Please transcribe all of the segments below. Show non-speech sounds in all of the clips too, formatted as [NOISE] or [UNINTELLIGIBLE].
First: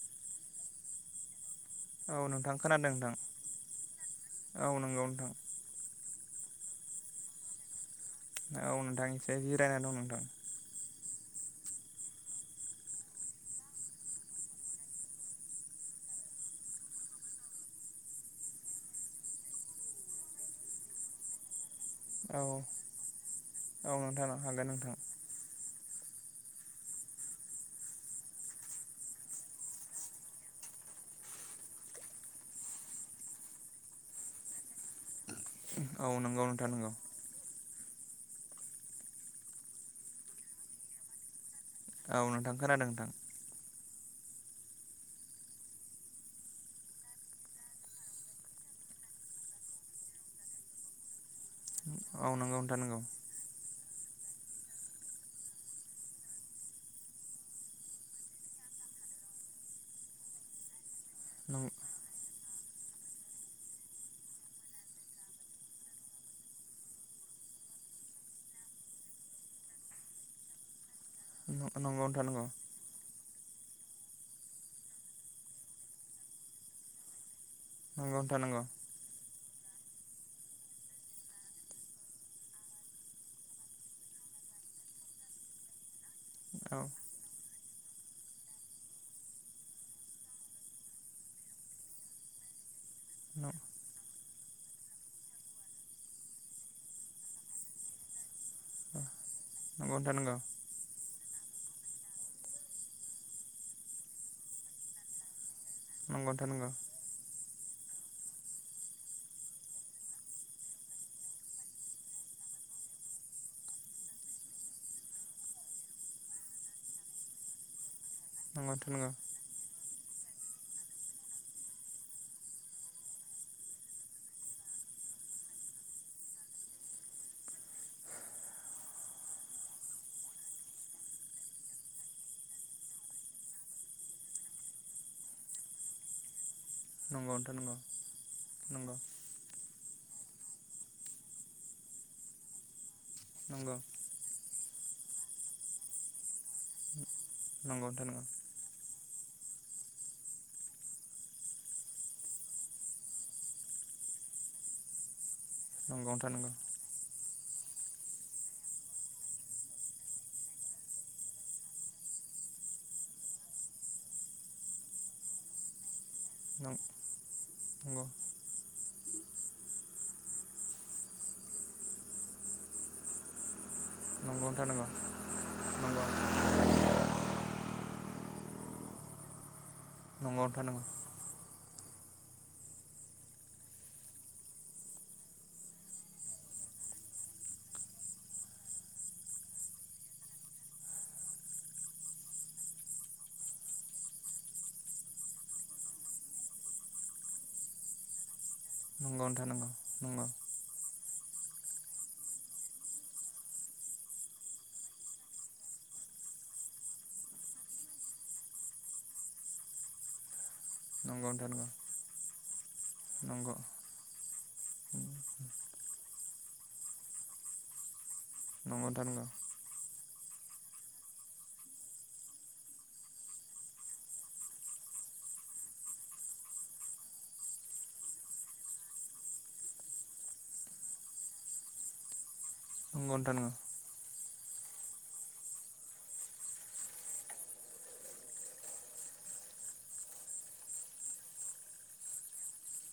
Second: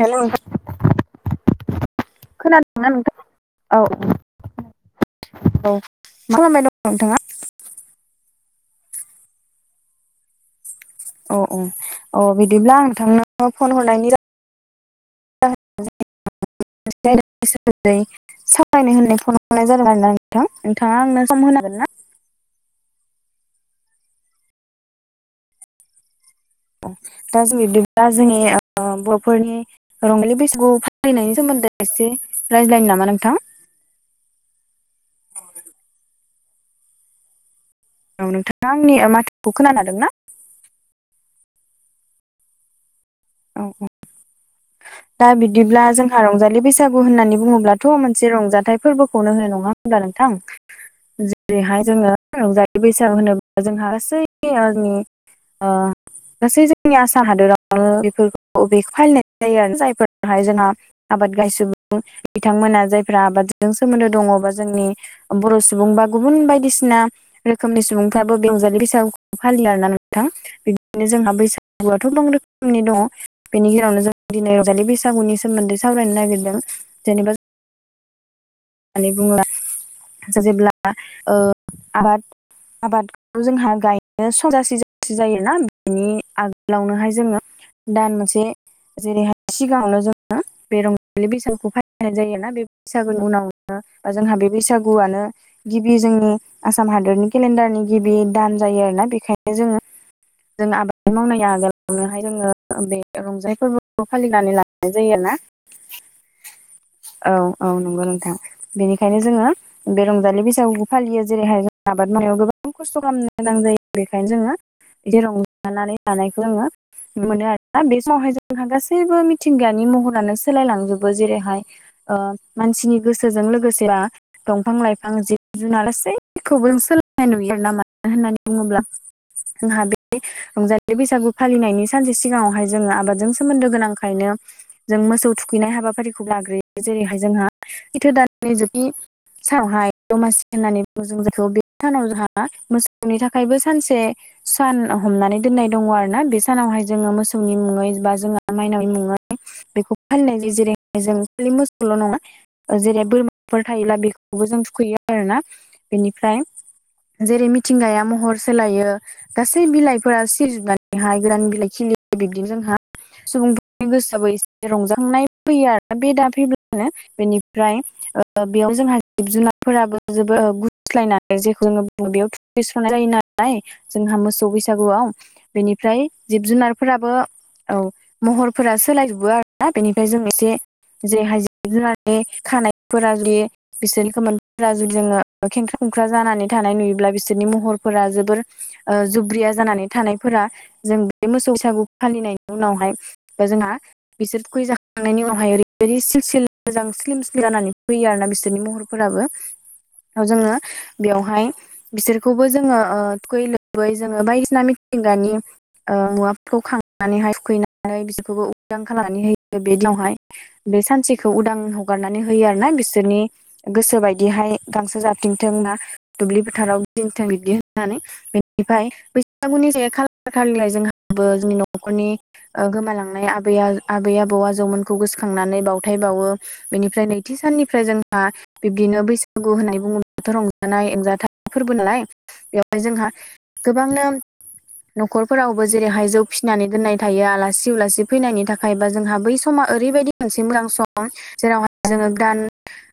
हेल' [UNINTELLIGIBLE] औ नोंथां खोनादोंना खोनादों नोंथां औ औ नंगौ नोंथां औ [INAUDIBLE] खालामबाय दं नोंथाङा? औ नोंथां एसे जिरायना दं नोंथां। अ औ अ बिदिब्ला आं थांनो फन हरनायनि [UNINTELLIGIBLE] सावरायनो होननाय फन हरनाय जादों आरोना नोंथां नोंथाङा आंनो सम होनो हागोन ना? औ औ नोंथां हागोन नोंथां। दा जों बिब्दिब्ला जोंनि ओ बर'फोरनि रंजालि बैसागु फालिनायनि सोमोन्दै एसे रायज्लायनो नामा नोंथां? औ नंगौ नोंथां नोंगौ। औ नोंथाङा आंनि माथोखौ खोनाखादों ना? औ नोंथां खोनादों नोंथां। औ औ। दा बिब्दिब्ला जोंहा रंजालि बैसागु होननानै बुङोब्लाथ' मोनसे रंजाथाइ फोरबोखौनो होनो नङा होनब्ला नोंथां जेरैहाय जोङो औ नंगौ नोंथां रंजालि नंगौ बैसाग होनो जोंहा गासै [UNINTELLIGIBLE] ओ गासै जोंनि आसा हादरावनो बेफोरखौ बेखो फालिनाय जायो आरो जायफोरहाय जोंहा आबाद नंगौ गायसोबो [UNINTELLIGIBLE] बिथांमोना जायफ्रा आबादजों सोमोन्दो दङ बा जोंनि बर' सुबुं बा गुबुन बायदिसिना रोखोमनि सुबुंफ्राबो रंजालि बैसागु फालियो आरोना नोंथां। बिनो जोंहा बैसागुआथ' [UNINTELLIGIBLE] रोख नोंथां नंगौ खोमनि दङ बेनि गेजेरावनो जों दिनै रंजालि बैसागुनि सोमोन्दै सावरायनो नागिरदों जेनेबा नंगौ था नंगौ। होननानै [UNINTELLIGIBLE] जेब्ला ओ आबाद आबादखौ जोंहा गायनो सम जासि जसि जायोना बेनि आग औ लावनोहाय जोङो दान मोनसे जेरैहाय सिगाङावनो जोङो बे रंजालि बैसागुखौ फालिनाय जायोना बे सागुनि उनाव नंगौ ओ जोंहा बे बैसागुआनो गिबि जोंनि आसाम हादरनि केलेण्डारनि गिबि दान जायो आरोना बेखायनो जोङो नोंथां नंगौ जों आबाद [UNINTELLIGIBLE] मावनाय आगोलावनोहाय जोङो बे रंजानाय फोर्बोखौ फालिनानै लाग्रोनाय जायो आरोना। [UNINTELLIGIBLE] औ औ नंगौ नोंथां बेनिखायनो जोङो बे रंजालि बैसागुखौ फालियो जेरैहाय जों आबाद मावनायाव गोबां खस्थ' खामनो गोनां जायो बेखायनो जोङो बिदि रंजानानै लानायखौ जोङो मोनो आरोना बे समावहाय जों जोंहा नंगौ नोंथां नंगौ नोंथां नंगौ नोंथां गासैबो मिथिंगानि महरानो सोलायलांजोबो जेरैहाय ओ मानसिनि गोसो सोजों लोगोसे बा दंफां लाइफां जिब जुनार गासैखौबो सोलोंनाय नुयो [UNINTELLIGIBLE] होननानै बुङोब्ला जोंहा बे रंजालि बैसागु फालिनायनि सानसे सिगाङावहाय जोङो आबादजों सोमोन्दो गोनांखायनो जों मोसौ थुखैनाय हाबाफारिखौ लाग्रोयो। नंगौ नोंथां नंगौ। जेथो दाननि जोबथि सानावहाय दमासि होननानै बुङो जों जायखौ बे सानाव जोंहा मोसौ नि थाखायबो सानसे सान हमनानै दोननाय दङ आरो ना। बे सानावहाय जोङो मोसौनि मुङै बा जोंहा माइनावनि मुङै बेखौ फालिनाय जायो जेरै जों खालि मोसौल' नङा जेरै बोरमाफोर थायोब्ला बेखौबो जों थुखैयो आरोना। बेनिफ्राय जेरै मिथिंगाया महर सोलायो गासै बिलाइफोरा सिरिजोबनानैहाय गोदान बिलाइ खिलियो। बिब्दिनो जोंहा सुबुंफोरनि गोसोआबो एसे रंजाखांनाय फैयो आरो बे दाब फैब्लानो बेनिफ्राय ओ ओ बेयाव जोंहा जिब जुनारफोराबो जोबो गुस्लायनानै जेखौ जोङो बुङो बेयाव [UNINTELLIGIBLE] [UNINTELLIGIBLE] जायो नालाय जोंहा नंगौ मोसौ नोंथां नंगौ बैसागुआव बेनिफ्राय जिब जुनार फोराबो औ महरफोरा सोलायजोबो आरोना। बेनिफ्राय जों नंगौ नंगौ नोंथां नंगौ नोंथां नंगौ नोंथां नंगौ नोंथां नंगौ एसे जेहाय जिब जुनारनि खानायफोरा जुदि बिसोरनि खोमोनफोरा जुदि जोङो खेंख्रा खुंख्रा जानानै थानाय नुयोब्ला बिसोरनि महरफोरा जोबोर ओ जुब्रिया जानानै थानायफोरा जों बे मोसौ फिसाखौ फानहैनायनि उनावहाय बा जोंहा बिसोर फैजाखांनायनि उनावहाय ओरैबायदि सिल सिल मोजां स्लिम स्लिम जानानै फैयो आरो ना बिसोरनि महरफोराबो उनाव नोंथां जोङो बेवहाय बिसोरखौबो जोङो ओ थुखै लोबै जोङो बायदिसिना मिथिंगानि ओ मुवाफोरखौ खांनानैहाय थुखैनानै बिसोरखौबो उदां खालामनानै होयो बे दिनावहाय। बे सानसेखौ उदां ह हगारनानै होयो आरो ना बिसोरनि गोसो बायदिहाय गांसो नंगौ जाफथिंथों ना दुब्लि फोथाराव गिदिंथों बिब्दि होननानै। बेनिफ्राय [UNINTELLIGIBLE] खालार खालिलाय जोंहाबो जोंनि नखरनि ओ गोमालांनाय आबै आबै आबौ आजौमोनखौ गोसोखांनानै बावथाय बावो। बेनिफ्राय नैथि साननिफ्राय जोंहा बिब्दिनो बैसागु होननानै बुङोब्लाथ' रंजानाय एंजाथाइ फोरबो नालाय बेयाव जोंहा नंगौ नोंथां नंगौ गोबांनो न'खरफोरावबो जेरैहाय जौ फिसिनानै दोननाय थायो आलासि उलासि फैनायनि था थाखायबा जोंहा बै समा ओरैबायदि मोनसे मोजां सम जेरावहाय जोङो गान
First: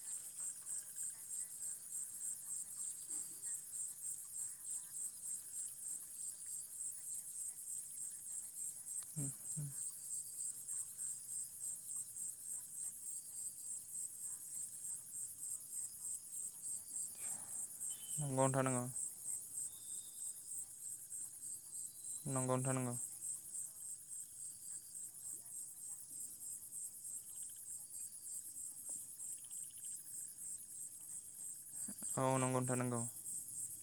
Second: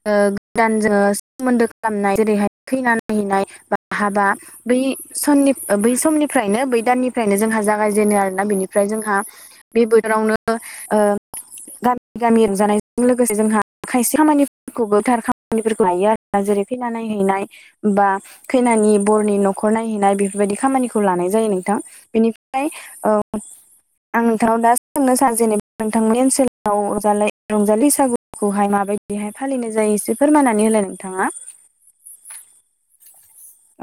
ओ गोदान जोङो सोमोन्दो खालामनाय जेरैहाय खैना नायहैनाय बा हाबा बै सननि बै समनिफ्रायनो बै दाननिफ्रायनो जोंहा जागायजेनो आरोना। बेनिफ्राय जोंहा बे बोथोरावनो ओ गामि गामि रंजानाय लोगोसे जोंहा खायसे खामानिफोरखौबो थार खामानिफोरखौ लायो आरो जेरै खैना नायहैनाय। बा नंगौ नोंथां नंगौ खैनानि बरनि न'खर नायहैनाय बेफोरबायदि खामानिखौ लानाय जायो नोंथां। नंगौ बेनिफ्राय नोंथां नंगौ ओ आं नोंथांनाव दा सोंनो सानदों जेनेबा नोंथांनि ओनसोलाव ओजालाय रंजालि बैसागुखौहाय माबायदिहाय फालिनाय जायो एसे फोरमायनानै होलाय नोंथाङा। औ नंगौ नोंथां नंगौ।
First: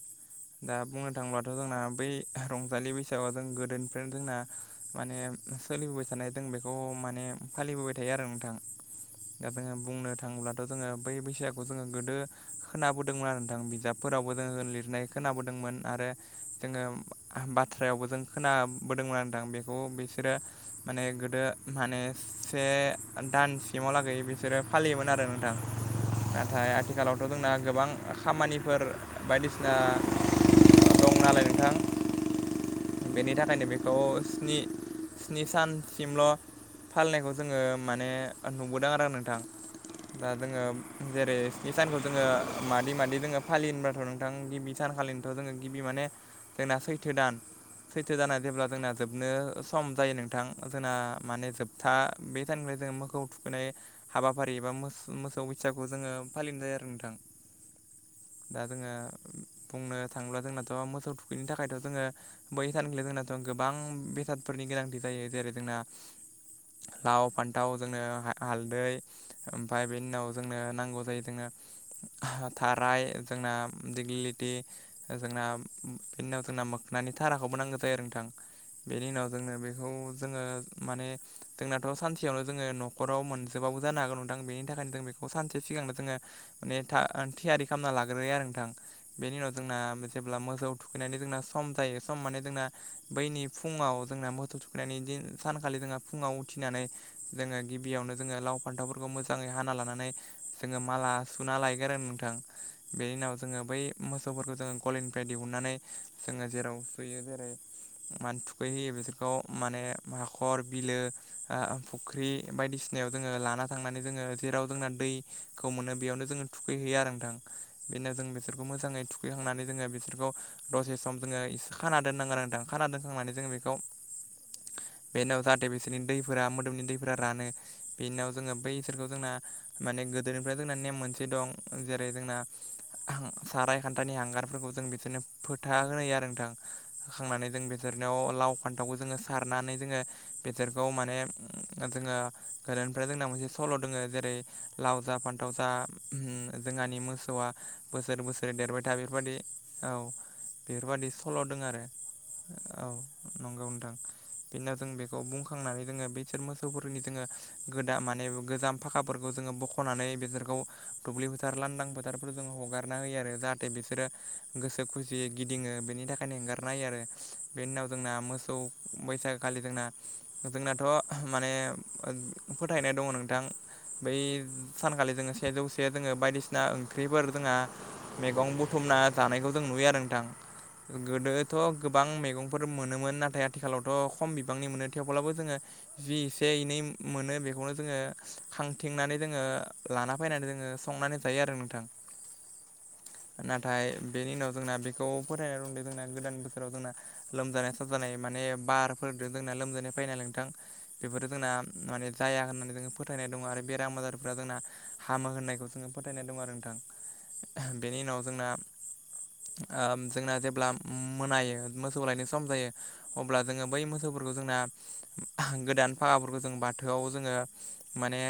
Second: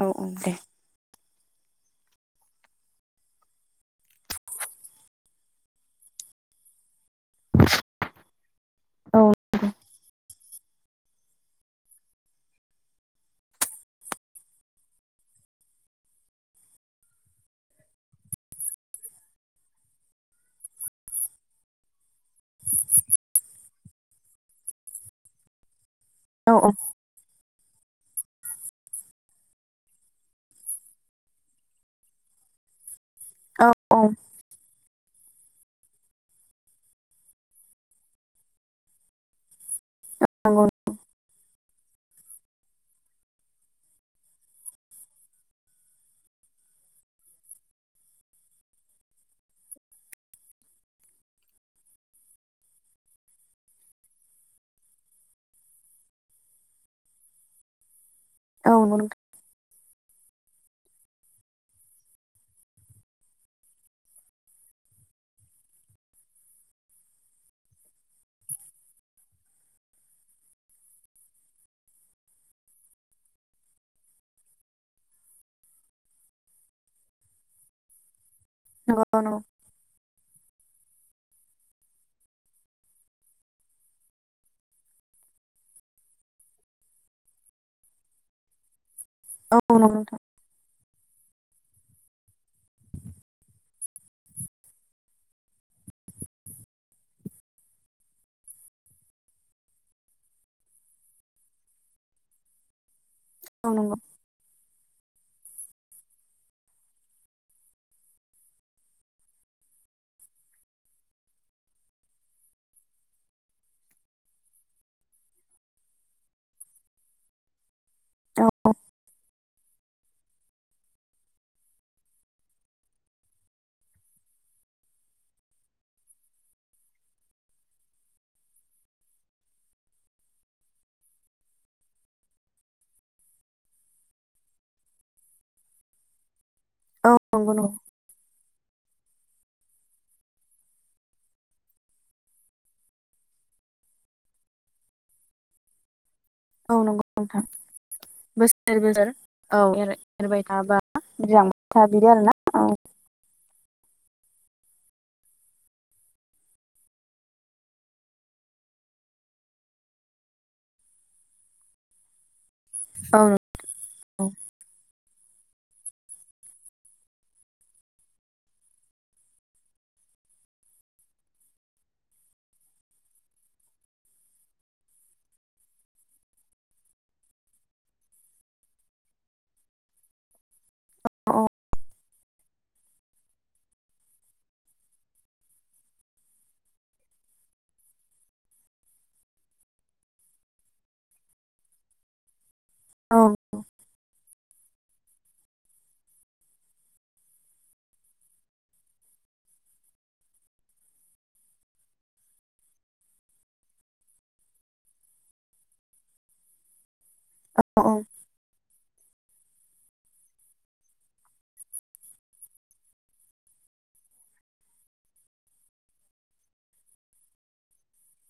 औ औ दे। दा बुंनो थाङोबथ' जोंना बै रंजालि बैसागुआव जों गोदोनिफ्रायनो जोंना माने सोलिबोबाय थानाय दों बेखौ माने माने फालिबोबाय थायो आरो नोंथां। औ दा जोङो बुंनो थाङोब्ला जोङो बै बैसागुखौ जोङो गोदो खोनाबोदोंमोन आरो नोंथां बिजाबफोरावबो जोङो लिरनाय खोनाबोदोंमोन आरो जोङो बाथ्रायावबो जों खोनाबोदोंमोन आरोदां बेखौ बिसोरो माने गोदो माने से दानसिमाव लागै बिसोरो फालियोमोन आरो नोंथां। नाथाय औ आथिखालावथ' जोंना गोबां खामानिफोर बायदिसिना दं नालाय नोंथां। बेनि थाखायनो औ बेखौ औ स्नि स्नि सानसिमल' फालिनायखौ जोङो माने नुबोदों आरो नोंथां। दा जोङो जेरै स्नि सानखौ जोङो मादै मादि जोङो फालियोबथ' नोंथां गिबि सान फालिनोथ' जोङो गिबि माने जोंना सैथो दान सैथो दाना जेब्ला जोंना जोबनो सम जायो नोंथां जोंना माने जोबथा बेटनिफ्राय जोङो मोखौ थुखैनाय हाबाफारि एबा मोसौ बैसागुखौ जोङो फालिनाय जायो आरो नोंथां। दा औ जोङो बुंनो थाङोब्ला जोंनाथ' मोसौ थुखैनि थाखायथ' जोङो बै सानखालि जोंनाथ' गोबां बेसादफोरनि गोनांथि जायो जेरै जोंना लाव फान्थाव ओजोंनो हालदै ओमफफ्राय बेनि उनाव जोंनो नांगौ जायो जोंनो थाराय जोंना दिग्लिलिटि जोंना बिनि उनाव जोंना मोखनि थ थाराखौबो नांगौ जायो नोंथां। नंगौ बेनि उनाव जोंनो बेखौ जोङो माने जोंनाथ' सानसेयावनो जोङो न'खराव मोनजोबाबो जानो हागौ नोंथां बेनि थाखायनो जों बेखौ सानसे सिगांनो जोङो माने था थियारि खालामना लाग्रोाय आरो नोंथां। बेनि उनाव औ जोंना नंगौ नोंथां जेब्ला मोसौआव थुखैनानै जोंना सम जायो सम माने जोंना बैनि फुङाव जोंना मोथौ सुखैनायनि दि सानखालि जोंहा फुङाव उथिनानै जोङो गिबियावनो जोङो लाव फान्थावफोरखौ मोजाङै हाना लानानै जोङो माला सुना लायगोन नोंथां बेनि उनाव जोङो बै नंगौ मोसौफोरखौ जोङो गलिनिफ्राय दिहुननानै जोङो जेराव सुयो जेरै मानो थुखैहोयो बिसोरखौ माने हाखर बिलो आ फुख्रि बायदिसिनायाव जोङो लाना थांनानै जोङो जेराव जोंना दैखौ मोनो बेयावनो जोङो थुखैहैयो आरो नोंथां। बेनो जों नंगौ बिसोरखौ मोजाङै थुखैखांनानै जोङो बिसोरखौ दसे सम जोङो खाना दोननांगोनांदों नोथां खाना दोनखांनानै जों बेखौ बे उनाव जाहाथे बिसोरनि दैफोरा मोदोमनि दैफोरा रानो बेनि उनाव जोङो बै इसोरखौ जोंना माने गोदोनिफ्राय जोंना नेम मोनसे दं जेरै जोंना साराय खान्थानि हांगारफोरखौ जों बिसोरनो फोथा होनाय आरो नोंथां औ होखांनानै नंगौ जों नोंथां बिसो बेदिरनायाव लाव फान्थावखौ जोङो सारनानै जोङो बेसोरखौ माने जोङो गोदोनिफ्राय जोंना मोनसे सल' दङ जेरै लाव जा फान्थाव जा औ नंगौ औ नंगौ औ जोंहानि नंगौ नोंथां मोसौआ बोसोरै बोसोरै बोसोर देरबाय था बोसोर बेफोरबायदि औ एरबाय थाबा बेफोरबायदि फल'दों बिरलांबाय आरो था बिदि आरोना औ नंगौ नोंथां। बेनि उनाव जों बेखौ बुंखांनानै जोङो बिसोर मोसौफोरनि जोङो गोदा माने गोजाम फाखाफोरखौ जोङो बख'नानै बेसोरखौ दुब्लि फोथार लांदां फोथारफोर जोङो हगार खारना होयो औ आरो जाहाथे बिसोरो गोसो खुसियै गिदिङो बेनि थाखाय बेखायनो एंगारना हायो आरो। बेनि उनाव जोंना मोसौ बैसागोखालि जोंना नोंथोंनाथ' माने फोथायनाय दङ नोंथां। बै सानखालि जोङो सेजौसे जोङो बायदिसिना ओंख्रिफोर जोंहा मैगं बुथुमना थानायानायखौ जों नुयो आरो नोंथां। गोदोथ' गोबां मैगंफोर मोनोमोन नाथाय आथिखालावथ' खम बिबांनि मोनो थेवब्लाबो जोङो जि एसे एनै मोनो बेखौनो जोङो खांथिंनानै जोङो लाना फैनानै जोङो संनानै जायो आरो नोंथां। औ नाथाय बेनि उनाव जोंना बेखौ फरायनो दंदों जोंना गोदान बोसोराव जोंना लोमजानाय साजानाय माने बारफोरजों जोंना लोमजानाय फै नालाय नोंथां। बेफोरो जोंना माने जाया होननानै जोंङो फोथायनाय दङ आरो बेराम आजारफोरा जोंना। हामो होननायखौ जोङो फोथायनाय दं आरो नोंथां। औ बेनि उनाव जोंना ओम जोंना जेब्ला। मोनायो मोसौ लायनो सम जायो अब्ला जोङो बै मोसौफोरखौ जोंना। गोदान फाखाफोरखौ जों बाथौआव जोङो माने,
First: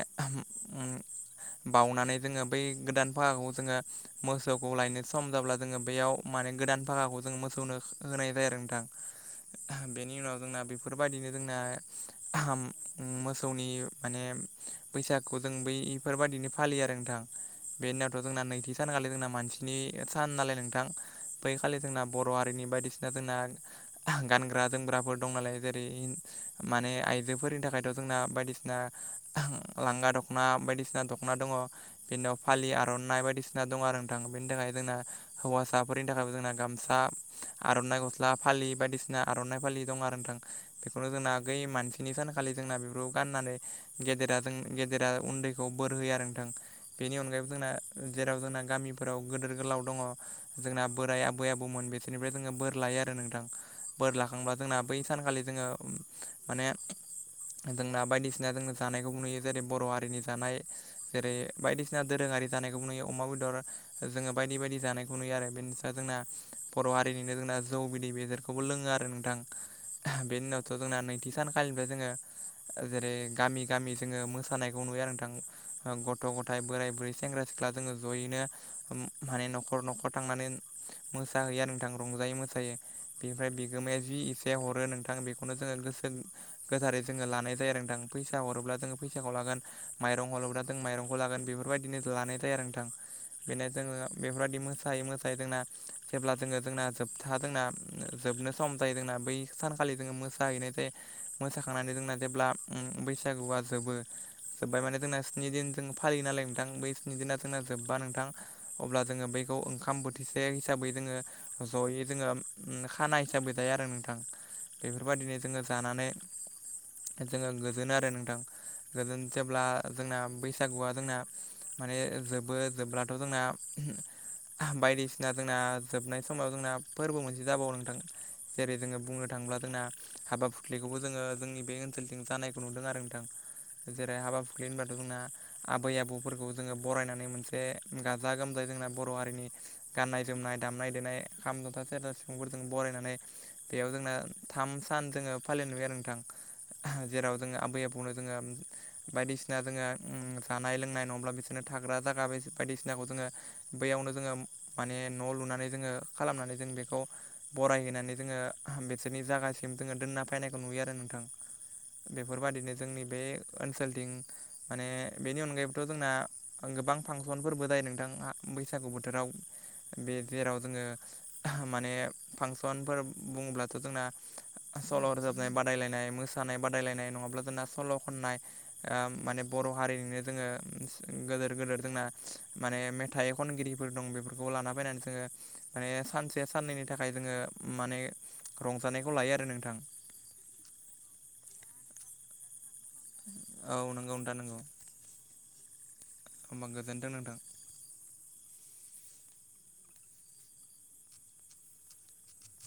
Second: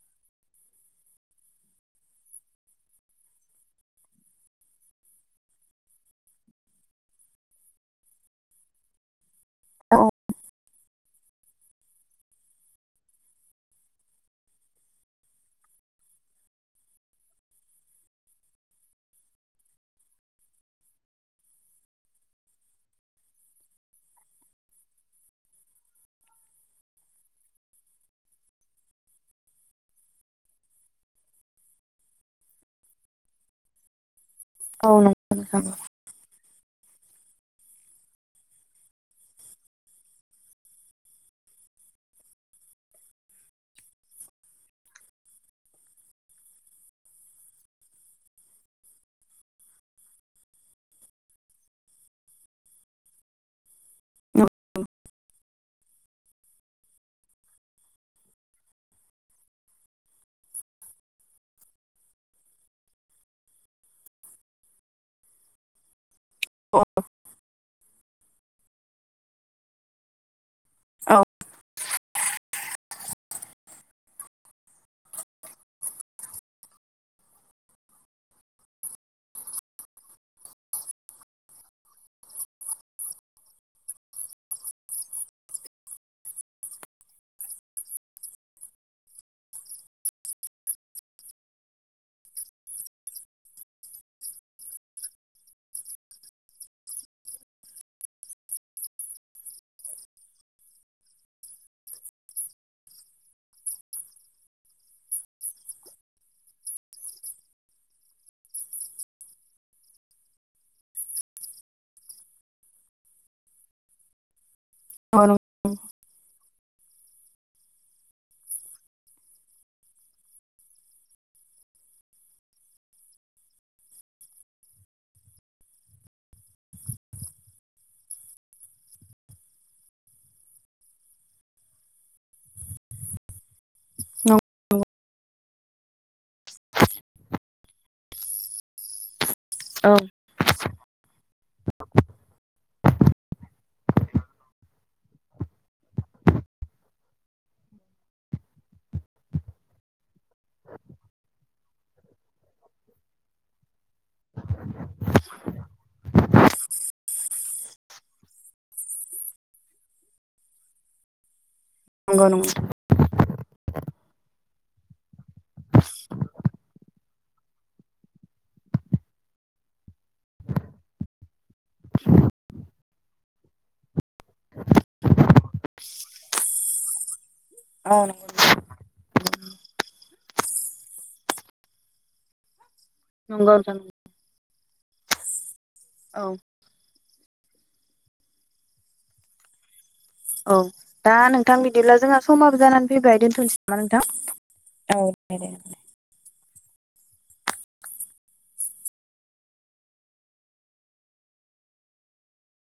बाउनानै जोङो बै गोदान भाखाखौ जोङो मोसौखौ लायनो सम जाब्ला जोङो बेयाव। माने गोदान भाखाखौ, जों मोसौनो होनाय जाया आरो नोंथां औ बेनि उनाव जोंना बेफोरबायदिनो जोंना, ओम मोसौनि माने, बैसागु जों बै इफोरबायदिनो फालियो आरो नोंथां। बे उनावथ' जोंना नैथि सानखालि जोंना मानसिनि सान नालाय नोंथां बैखालि जोंना। बर' हारिनि बायदिसिना जोंना। गानग्रा जोमग्राफोर दं नालाय जेरै माने आइजोफोरनि थाखायथ' जोंना बायदिसिना। लांगा द'खना बायदिसिना दखना दङ। बेनि उनाव फालि आरनाइ बायदिसिना दं आरो नोंथा बेनि थाखाय औ जोंना नंगौ नोंथां हौवासाफोरनि थाखायबो जोंना गाम सा। आरनाइ गस्ला फालि बायदिसिना आरनाइ फालि दं आरो नोंथां बेखौनो जोंना गै मानसि। बिनि सानखालि जोंना बेफोरखौ गाननानै गेदेरा जों गेदेरा उन्दैखौ बोर होयो आरो नोंथां। बेनि अनगायैबो जोंना जेराव जोंना गामिफोराव गिदोर गोलाव दङ जोंना बोराय आब बै आबौमोन बिसोरनिफ्राय जोङो बोर लायो आरो नोंथां बोर लाखांबा जोंना बै सानखालि जोङो। माने। जोंना बायदिसिना जोङो जानायखौ नुयो जेरै बर' हारिनि जानाय जेरै बायदिसिना दोरोङारि जानायखौ नुयो अमा बेदर जोङो बायदि बायदि जानायखौ नुयो आरो बेनिसा जोंना। औ बर' हारिनिनो जोंना जौ बिदै बेदरखौबो लोङो आरो नोंथां बे उनाव। थ' जोंना औ नैथि सानखालिबो जोङो। जेरै गामि गामि जोङो मोसानायखौ नुयो आरो नोंथां गथ' गथाय बोराइ बुरै सेंग्रा सि सिख्ला जोङो जयैनो माने न'खर न'खर थांनानै। मोसाहैयो आरो नोंथां रंजायो मोसायो। बेनिफ्राय बिगोमाया जि एसे हरो नोंथां बेखौनो जोङो गोसो गोथारै जोङो लानाय जायो आरो नोंथां फैसा हरोब्ला जोङो फैसाखौ लागोन। माइरं हरोब्रा जों माइरंखौ लागोन बेफोर बायदिनो लानाय जायो आरो नोंथां। बेनो जोङो बेफोर बायदि मोसायै मोसायै जोंना। जेब्ला जोङो जोंना जोबथा जोंना जोबनो सम जायो जोंना बै सानखालि जोङो मोसाहैनाय जायो। मोसाखांनानै जोंना जेब्ला बैसागुआ जोबो। जोबबाय माने जोंना स्नि दिन जों फालियो नालाय नोंथां बै स्नि दिना जोंना जोबबा नोंथां। अब्ला जोङो बैखौ ओंखाम बोथिसे हिसाबै जोङो ज'यै जोङो खाना हिसाबै जायो आरो नोंथां। बेफोर औ नंगौ बायदिनो जोङो जानानै। जोङो गोजोन आरो नोंथां गोजोन जेब्ला जोंना बैसागुआ जोंना। माने जोबो जोबब्लाथ' जोंना बायदिसिना, जोंना जोबनाय समाव जोंना फोरबो मोनसे जाबावो नोंथां जेरै जोङो बुंनो थाङोब्ला जोंना। हाबा फुख्लिखौबो जोङो जोंनि बे ओनसोलजों जानायखौ नुदों आरो नोंथां। जेरै नंगौ हाबा फुख्लि होनबाथ' जोंना। आबै आबौफोरखौ जोङो बरायनानै मोनसे गाजा गोमजायै जोंना बर' हारिनि। औ गाननाय जोमनाय दामनाय देनाय खाम, जथा, सेरजा सिफुंफोरजों बरायनानै। बेयाव जोंना थाम सान जोङो फालिनाय नुयो आरो नोंथां। जेराव जोङो आबै आबौनो जोङो। बायदिसिना जोङो उम जानाय लोंनाय नङाब्ला बिसोरनो थाग्रा जागा बायदिसिनाखौ जोङो। बैयावनो जोङो माने न'लुनानै जोङो खालामनानै जों बेखौ। बरायहैनानै जोङो बिसोरनि जायगासिम जोङो दोनना फैनायखौ नुयो आरो नोंथां। नंगौ बेफोर बादिनो जोंनि बे ओनसोलथिं माने बेनि अनगायैबोथ जोंना। गोबां फांसनफोरबो जायो नोंथां हा बैसागु बोथोराव। बे जेराव जोङो माने फांसनफोर बुङोब्लाथ जोंना। सल रोजाबनाय बादायलायनाय मोसानाय बादायलायनाय नङाब्ला जोंना सल खननाय। ओ माने बर हारिनिनो जोङो गोदोर गोेदोर जोंना मेने थाइ नंगौ नोंथां खनगिरिफोर दं बेफोरखौ लाना फैनानै जोङो माने औ सानसे। साननैनि थाखाय जोङो माने रंजानायखौ लायो आरो नोंथां। औ दा नोंथां बिदिब्ला जोंहा समाबो जानानै फैबाय दोनथनोसै औ नामा नंगौ नंगौ नोंथां। औ दे। होमबा गोजोन्थों नोंथां।